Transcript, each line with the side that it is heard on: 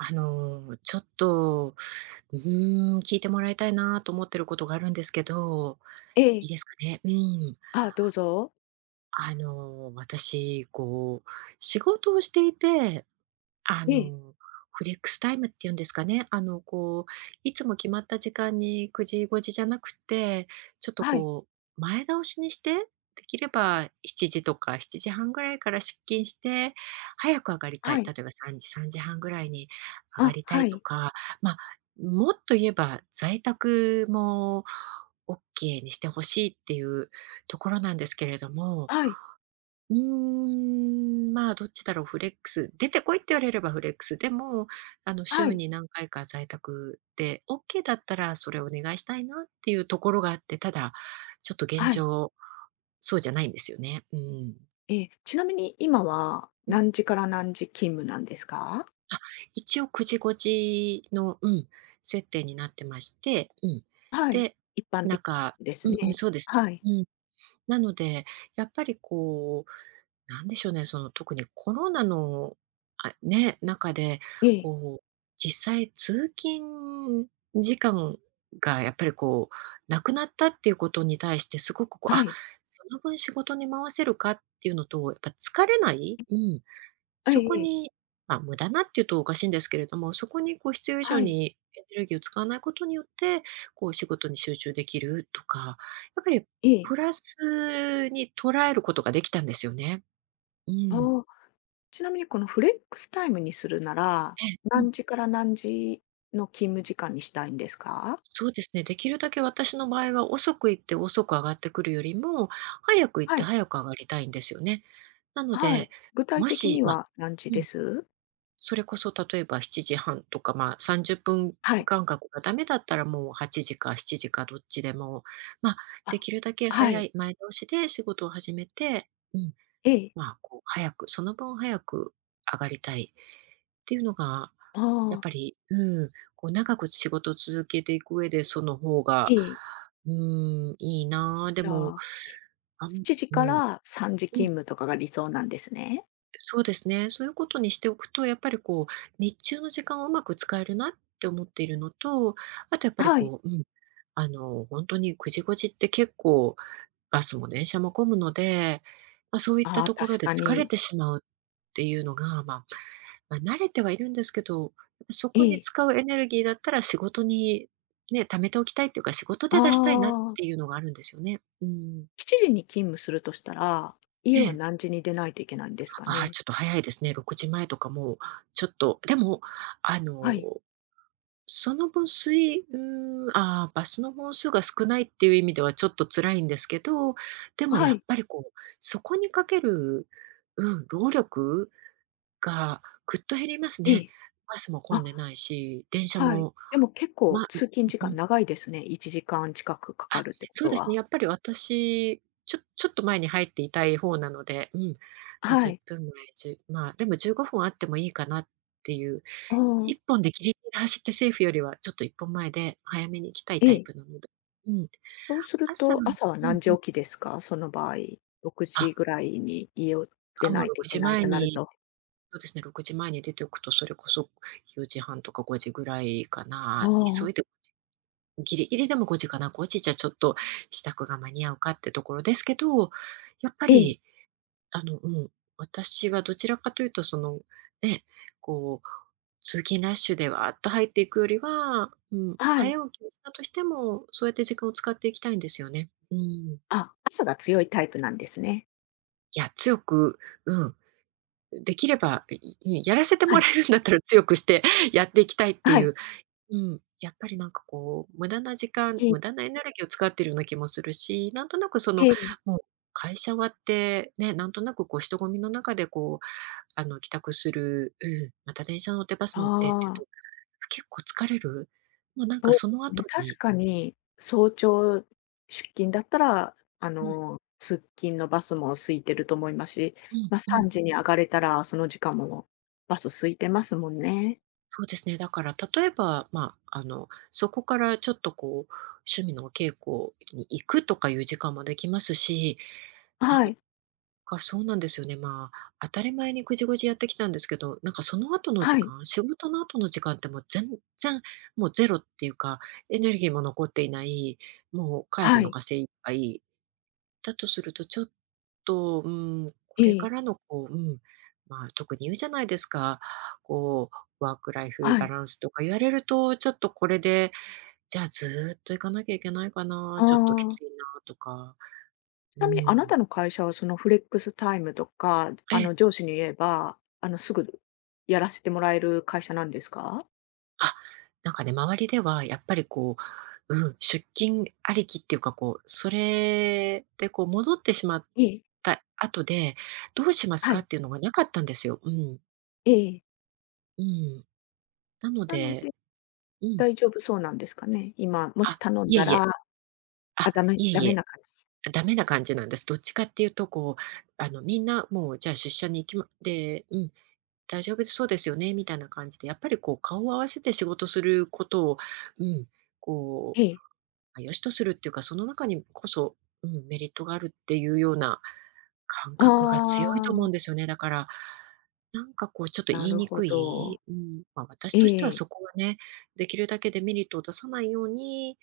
right: ちょっと、聞いてもらいたいなと思ってることがあるんですけど、
left: え
right: いい
left: え。
right: ですかね？うん。
left: あ、どうぞ。
right: 私、仕事をしていて、あ
left: ええ。
right: の、フレックスタイムっていうんですかね。いつも決まった時間に9時、5時じゃなくて、ちょっと
left: はい。
right: 前倒しにして、できれば7時とか7時半ぐらいから出勤して、早く上がりた
left: は
right: い。例
left: い。
right: えば3時、3時半ぐらいに上が
left: あ、
right: りた
left: は
right: いと
left: い。
right: か、まあ、もっと言えば在宅もオ k ケーにしてほしいっていうところなんですけれども、
left: はい。
right: まあ、どっちだろう、フレックス。出てこいって言われればフレックス。でも、
left: は
right: 週
left: い。
right: に何回か在宅で、オッケーだったらそれお願いしたいなっていうところがあって、ただ、ちょっと現
left: はい。
right: 状、そうじゃないんですよね。うん。
left: ええ。ちなみに今は
right: うん。
left: 何時から何時勤務なんですか？
right: あ、一応くじこじの、設定になってまして、うん。
left: はい。
right: で、
left: 一般
right: な
left: 的
right: んか
left: です
right: うんうん、
left: ね。
right: そうです。
left: はい。
right: うん。なので、やっぱりこうなんでしょうね、その特にコロナの、あ、ね、中で、
left: ええ。
right: こう、実際通勤時間がやっぱりこう、なくなったっていうことに対してすごくこう、
left: は
right: あ、
left: い。
right: その分仕事に回せるかっていうのと、やっぱ疲れない、
left: え
right: そ
left: え
right: こ
left: ええ。
right: に、まあ、無駄なっていうとおかしいんですけれども、そこにこう必要以上
left: はい。
right: にエネルギーを使わないことによって、こう仕事に集中できるとか、やっぱり
left: ええ。
right: プラスに捉えることができたんですよね。う
left: あ
right: ん。
left: あ、ちなみにこのフレックスタイムにするなら、
right: ええ、うん、
left: 何時から何時の勤務時間にしたいんですか？
right: そうですね。できるだけ私の場合は遅く行って遅く上がってくるよりも、早く行っ
left: は
right: て
left: い。
right: 早く上がりたいんですよね。なの
left: はい。
right: で、
left: 具体
right: も
left: 的
right: し、
left: に
right: ま、
left: は何時
right: う
left: で
right: ん、
left: す？
right: それこそ例えば7時半とか、まあ、30分
left: はい。
right: 間隔がダメだったらもう8時か7時かどっちでも、ま、で
left: あ、
right: きるだけ
left: は
right: 早
left: い。
right: い前倒しで仕事を始めてうん、
left: ええ。
right: まあ、こう早く、その分早く上がりたいっていうのが、
left: あ
right: やっぱ
left: あ。
right: り、こう長く仕事を続けていく上でその方
left: え
right: が、
left: え、
right: うん、いいなあ。で
left: じゃ
right: も、
left: あ、
right: あん
left: 7時
right: う
left: か
right: ん、
left: ら3時
right: う
left: 勤
right: ん、
left: 務とかが理想なんですね。
right: そうですね。そういうことにしておくと、やっぱりこう、日中の時間をうまく使えるなって思っているのと、あとやっぱり
left: はい。
right: こう、うん、本当に9時5時って結構バスも電車も混むので、まあ、そういった
left: ああ、
right: ところ
left: 確
right: で
left: か
right: 疲れ
left: に。
right: てしまうっていうのが、まあ、慣れてはいるんですけど、そ
left: え
right: こに
left: え。
right: 使うエネルギーだったら仕事にね、貯めておきたいっていうか、仕事
left: あ
right: で出したいなっ
left: あ、
right: ていうのがあるんですよね。うん。
left: 7時に勤務するとしたら、家
right: え
left: は
right: え。
left: 何時に出ないといけないんですか
right: ああ、
left: ね？
right: ちょっと早いですね。6時前とかもちょっと、でも、あ
left: は
right: の、
left: い。
right: その分水うーああ、バスの本数が少ないっていう意味ではちょっと辛いんですけど、でも
left: は
right: やっ
left: い。
right: ぱりこう、そこにかける、うん、労力がぐっと減ります
left: え
right: ね。
left: え。
right: バスも混んで
left: あ、
right: ないし、電車
left: はい。
right: も
left: でも結
right: ま、
left: 構
right: あ、う
left: 通勤時
right: う
left: 間
right: ん。
left: 長いですね。1時間近くかか
right: あ、
left: るってこ
right: そう
left: と
right: ですね、
left: は。
right: やっぱり私、ちょっと前に入っていたい方なので、うん。ま、
left: は
right: 10
left: い。
right: 分前、1まあ、でも15分あってもいいかなっていう、
left: ああ、
right: 1本でギリギリで走ってセーフよりはちょっと1本前で早めに行きたい
left: え
right: タイ
left: え。
right: プなので。うん。
left: そうする
right: 朝う
left: と
right: ん
left: 朝は何
right: う
left: 時
right: ん。
left: 起きですか？その場合。6時ぐ
right: あ、
left: らいに家を出
right: あ、も
left: な
right: う
left: いとい
right: 6
left: けな
right: 時
left: い
right: 前
left: となる
right: に
left: と。
right: そうですね、6時前に出ておくと、それこそ4時半とか5時ぐらいか
left: あ
right: な。急
left: あ、
right: いでギリギリでも5時かな、5時じゃちょっと支度が間に合うかってところですけど、やっぱ
left: ええ。
right: り、あの、うん、私はどちらかというと、その、ね、こう、通勤ラッシュでわーっと入っていくよりは、うん、
left: はい。
right: 早起きをしたとしても、そうやって時間を使っていきたいんですよね。うん。
left: あ、朝が強いタイプなんですね。
right: いや、強く、うん、できれば、いいやらせて
left: は
right: もら
left: い。
right: えるんだったら強くして やっていきたいって
left: は
right: い
left: い。
right: う、うん、やっぱりなんかこう、無駄な時間、
left: え
right: 無
left: え
right: 駄なエネルギーを使ってるような気もするし、なんとなくその、
left: ええ。
right: もう会社終わって、ね、なんとなくこう人混みの中でこう、帰宅する、うん、また電車乗ってバス乗ってっていう
left: あ
right: と、
left: あ、
right: 結構疲れる。もうなんか
left: そう
right: そ
left: で
right: の
left: すね。
right: 後
left: 確
right: に、
left: かに早朝出勤だったら、
right: うん、
left: 通勤のバスも空いてると思いますし、
right: うん、
left: まあ、
right: う
left: 3
right: ん。
left: 時に上がれたら、その時間もバス空いてますもんね。
right: そうですね。だから例えば、まあ、そこからちょっとこう、趣味のお稽古に行くとかいう時間もできますし、な
left: は
right: ん
left: い。
right: か、そうなんですよね。まあ、当たり前にぐじぐじやってきたんですけど、なんかその後の
left: は
right: 時
left: い。
right: 間、仕事の後の時間ってもう全然、もうゼロっていうか、エネルギーも残っていない、もう帰る
left: は
right: の
left: い。
right: が精一杯だとすると、ちょっと、うん、こ
left: え
right: れか
left: え。
right: らのこう、うん、まあ、特に言うじゃないですか、こう、ワークライフ
left: は
right: バ
left: い。
right: ランスとか言われると、ちょっとこれで、じゃあずーっと行かなきゃいけないか
left: あ
right: な、ちょっとき
left: あ。
right: ついなとか、
left: ち
right: う
left: なみにあな
right: ん、
left: たの会社は、そのフレックスタイムとか、
right: ええ
left: 上司に言えば、すぐやらせてもらえる会社なんですか？
right: あ、なんかね、周りではやっぱりこう、うん、出勤ありきっていうか、こう、それでこう戻ってしまっ
left: ええ、
right: た後で、どうします
left: は
right: か
left: い、
right: っていうのがなかったんですよ。うん。
left: ええ、
right: うん。なの
left: なので、
right: で、うん。
left: 大丈夫そうなんですかね？今、もし
right: あ、
left: 頼ん
right: いえ
left: だ
right: い
left: ら、
right: え。あ、
left: あ、ダメ
right: いえ
left: ダ
right: い
left: メ
right: え。
left: な感じ。
right: ダメな感じなんです。どっちかっていうと、こう、みんなもう、じゃあ出社に行きまで、うん、大丈夫そうですよね、みたいな感じで、やっぱりこう、顔を合わせて仕事することを、うん、こ
left: え
right: う、
left: え。
right: ま、良しとするっていうか、その中にこそ、うん、メリットがあるっていうような感
left: あ
right: 覚が強いと思
left: あ、
right: うんですよね。だから、なんかこうちょっと言
left: な
right: い
left: る
right: に
left: ほ
right: く
left: ど。
right: い、うん、まあ、私としては
left: ええ、
right: そこはね、できるだけデメリットを出さないように、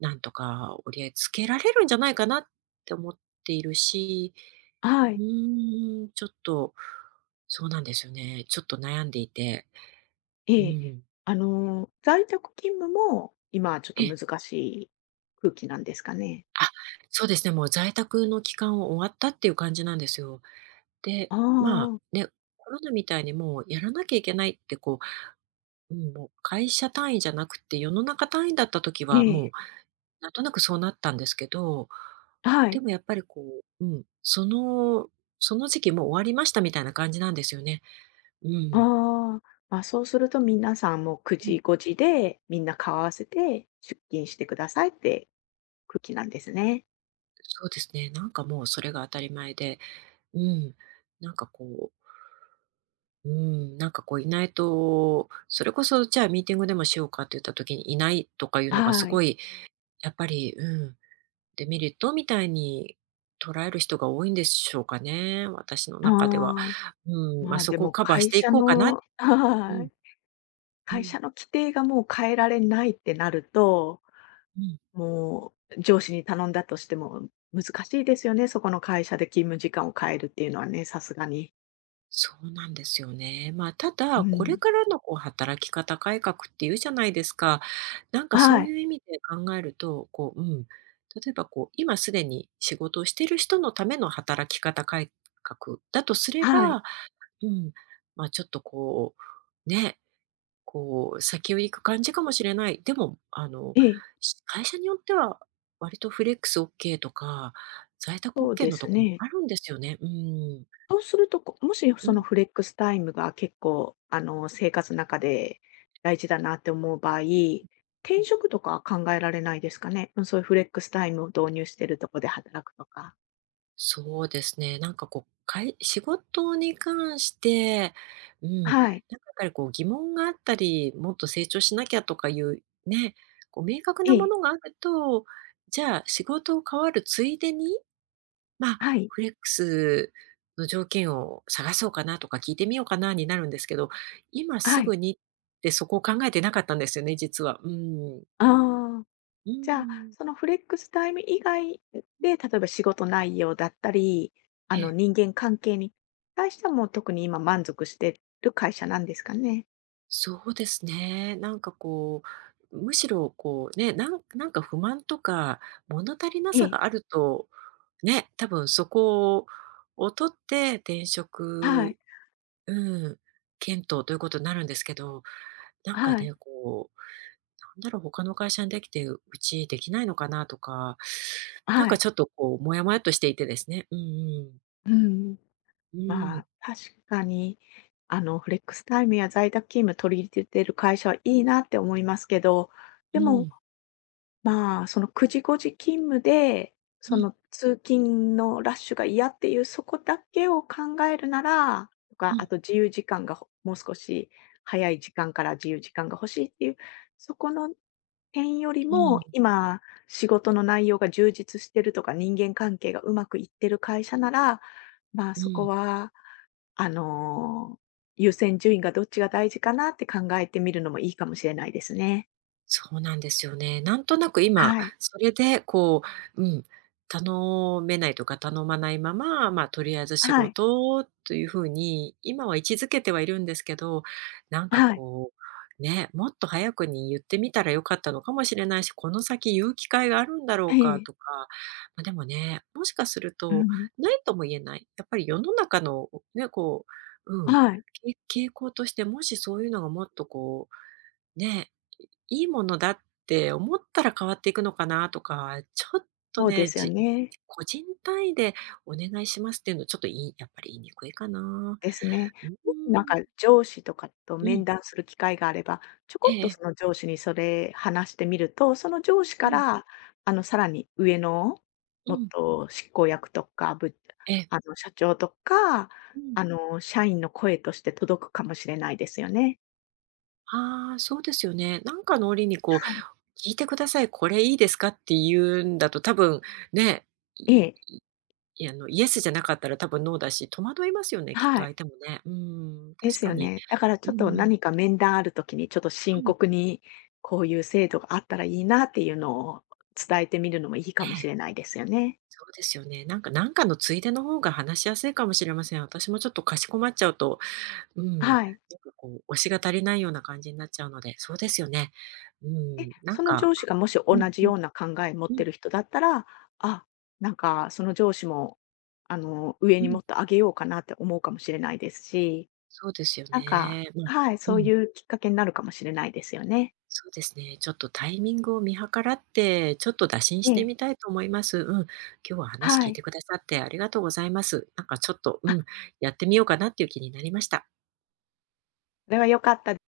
right: なんとか折り合いつけられるんじゃないかなって思っているし、
left: はい、
right: ちょっと、そうなんですよね。ちょっと悩んでいて、う
left: ええ。
right: ん。
left: 在宅勤務も、今ちょっと
right: ええ。
left: 難しい空気なんですかね？
right: あ、そうですね、もう在宅の期間を終わったっていう感じなんですよ。で、
left: あ
right: まあ、
left: あ、
right: ね、コロナみたいにもうやらなきゃいけないってこう、うん、もう会社単位じゃなくて世の中単位だった時
left: え
right: は
left: え、
right: もうなんとなくそうなったんですけど、
left: は
right: で
left: い、
right: もやっぱりこう、うん、その時期もう終わりましたみたいな感じなんですよね。う
left: あ
right: ん。
left: あ、まあ、そうすると皆さんもう9
right: うん、
left: 時、5時で、みんな顔合わせて出勤してくださいって空気なんですね。
right: そうですね。なんかもうそれが当たり前で、うん。なんかこう、うん、なんかこういないと、それこそじゃあミーティングでもしようかって言った時にいないとかいうのがす
left: はい、
right: ごいやっぱり、デメリットみたいに捉える人が多いんでしょうかね、私の中では。
left: ああ。
right: うん、ま
left: ま
right: あ、
left: あ、
right: そ
left: で
right: こを
left: も
right: カバーし
left: 会
right: てい
left: 社
right: こうかな
left: の
right: う
left: は
right: ん、
left: い。
right: う
left: 会
right: ん、
left: 社の規定がもう変えられないってなると、
right: うん。
left: もう上司に頼んだとしても難しいですよね、そこの会社で勤務時間を変えるっていうのはね、さすがに。
right: そうなんですよね。まあ、た
left: う
right: だ、これ
left: ん。
right: からのこう働き方改革っていうじゃないですか。なんかそ
left: は
right: う
left: い、
right: いう意味で考えると、例えば今すでに仕事をしている人のための働き方改革だとすれ
left: はい。
right: ば、うん、まあ、ちょっとこう、ね、こう、先を行く感じかもしれない。でも、
left: ええ、
right: 会社によっては、割とフレックス OK とか、在宅
left: そう
right: OK
left: で
right: のと
left: す
right: こも
left: ね。
right: あるんですよね。
left: そうすると、もし
right: う
left: その
right: ん、
left: フレックスタイムが結構、生活の中で大事だなって思う場合、
right: うん、う
left: 転
right: ん。
left: 職とかは考えられないですかね？うん、そういうフレックスタイムを導入してるとこで働くとか。
right: そうですね。仕事に関して、うん、なんか
left: はい。
right: やっぱり疑問があったり、もっと成長しなきゃとかいうね、明確
left: え
right: なも
left: え、
right: のがあると、じゃあ仕事を変わるついでに、まあ、
left: はい、
right: フレックスの条件を探そうかなとか聞いてみようかなになるんですけど、今す
left: はい。
right: ぐにってそこを考えてなかったんですよね、実は。うん。
left: ああ、
right: う
left: じゃあ、
right: ん。
left: そのフレックスタイム以外で、例えば仕事内容だったり、
right: ええ。
left: 人間関係に対してはもう特に今満足してる会社なんですかね？
right: そうですね。むしろなんか不満とか物足りな
left: え
right: さ
left: え、
right: があると、ね、多分そこを取って転
left: はい、
right: 職、うん、検討ということになるんですけど、なんか
left: はい、
right: ね、なんだろう、他の会社にできて、うちできないのかなとか、なん
left: は
right: か
left: い。
right: ちょっとこう、もやもやっとしていてですね。うん、うん。
left: うん。
right: う
left: ま
right: ん。
left: あ、確かに、フレックスタイムや在宅勤務取り入れてる会社はいいなって思いますけど、
right: う
left: でも
right: ん。
left: まあ、その9時5時勤務で、
right: う
left: そ
right: ん。
left: の通勤のラッシュが嫌っていうそこだけを考えるなら、と
right: う
left: か、あ
right: ん。
left: と自由時間がもう少し早い時間から自由時間が欲しいっていう、そこの点より
right: う
left: も、
right: ん。
left: 今仕事の内容が充実してるとか、人間関係がうまくいってる会社なら、まあ、
right: う
left: そこ
right: ん。
left: は、あの、優先順位がどっちが大事かなって考えてみるのもいいかもしれないですね。
right: そうなんですよね。なんとなく今、
left: はい。
right: それでこう、うん、頼めないとか頼まないまま、まあ、とりあえず仕
left: はい。
right: 事という風に、今は位置づけてはいるんですけど、なんか
left: はい。
right: こもっと早くに言ってみたら良かったのかもしれないし、この先言う機会があるんだろうか
left: え
right: と
left: え。
right: か、まあ、でもね、もしかする
left: う
right: と、
left: ん、
right: ないとも言えない。やっぱり世の中のね、こう、うん、
left: はい、
right: 傾向として、もしそういうのがもっとねいいものだって思ったら変わっていくのかなとか、ちょっと
left: そうで
right: ね、
left: すよ
right: じ
left: ね。
right: 個人単位でお願いしますっていうのちょっとやっぱり言いにくいかな。
left: ですね。
right: うー
left: もしなんか
right: ん。
left: 上司とかと
right: う
left: 面
right: ん。
left: 談する機会があれば、ちょ
right: え
left: こっとそ
right: え、
left: の上司にそれ話してみると、その上司
right: う
left: か
right: ん、
left: ら、さらに上の、
right: う
left: もっ
right: ん。
left: と執行役とか、ぶ
right: ええ。
left: あの、社長とか、
right: うん。
left: 社員の声として届くかもしれないですよね。
right: ああ、そうですよね。なんかの折に
left: はい。
right: 聞いてください、これいいですかって言うんだと多分ね、
left: え
right: い
left: え、
right: あの、イエスじゃなかったら多分ノーだし、戸惑いますよね、きっ
left: は
right: と相
left: い。
right: 手もね。うん、
left: で
right: 確
left: す
right: か
left: よ
right: に。
left: ね。だからち
right: う
left: ょっと
right: ん、
left: 何か面談あるときに、ちょっと
right: う
left: 深
right: ん、
left: 刻にこういう制度があったらいいなっていうのを伝えてみるのもいいか
right: ね
left: もしれ
right: え。
left: ないですよね。
right: そうですよね。なんかのついでの方が話しやすいかもしれません。私もちょっとかしこまっちゃうと、うん、なん
left: はい。
right: か推しが足りないような感じになっちゃうので、そうですよね。う
left: え、
right: ん、なん
left: その
right: か、
left: 上司がもし同
right: うん、
left: じ
right: うん、
left: ような考え持っ
right: う
left: て
right: ん、
left: る人だったら、あ、なんかその上司も、上
right: う
left: に
right: ん、
left: もっと上げようかなって思うかもしれないですし、
right: そうですよ
left: なんか、
right: ね。まあ、
left: はい、
right: う
left: そうい
right: ん、
left: うきっかけになるかもしれないですよね。
right: そうですね。ちょっとタイミングを見計らって、ちょっと打診
left: え
right: して
left: え、
right: みたいと思います。うん、今日は話
left: は
right: 聞いて
left: い。
right: くださってありがとうございます。なんかちょっと、う
left: あ、
right: ん、やってみようかなっていう気になりました。
left: それは良かったです。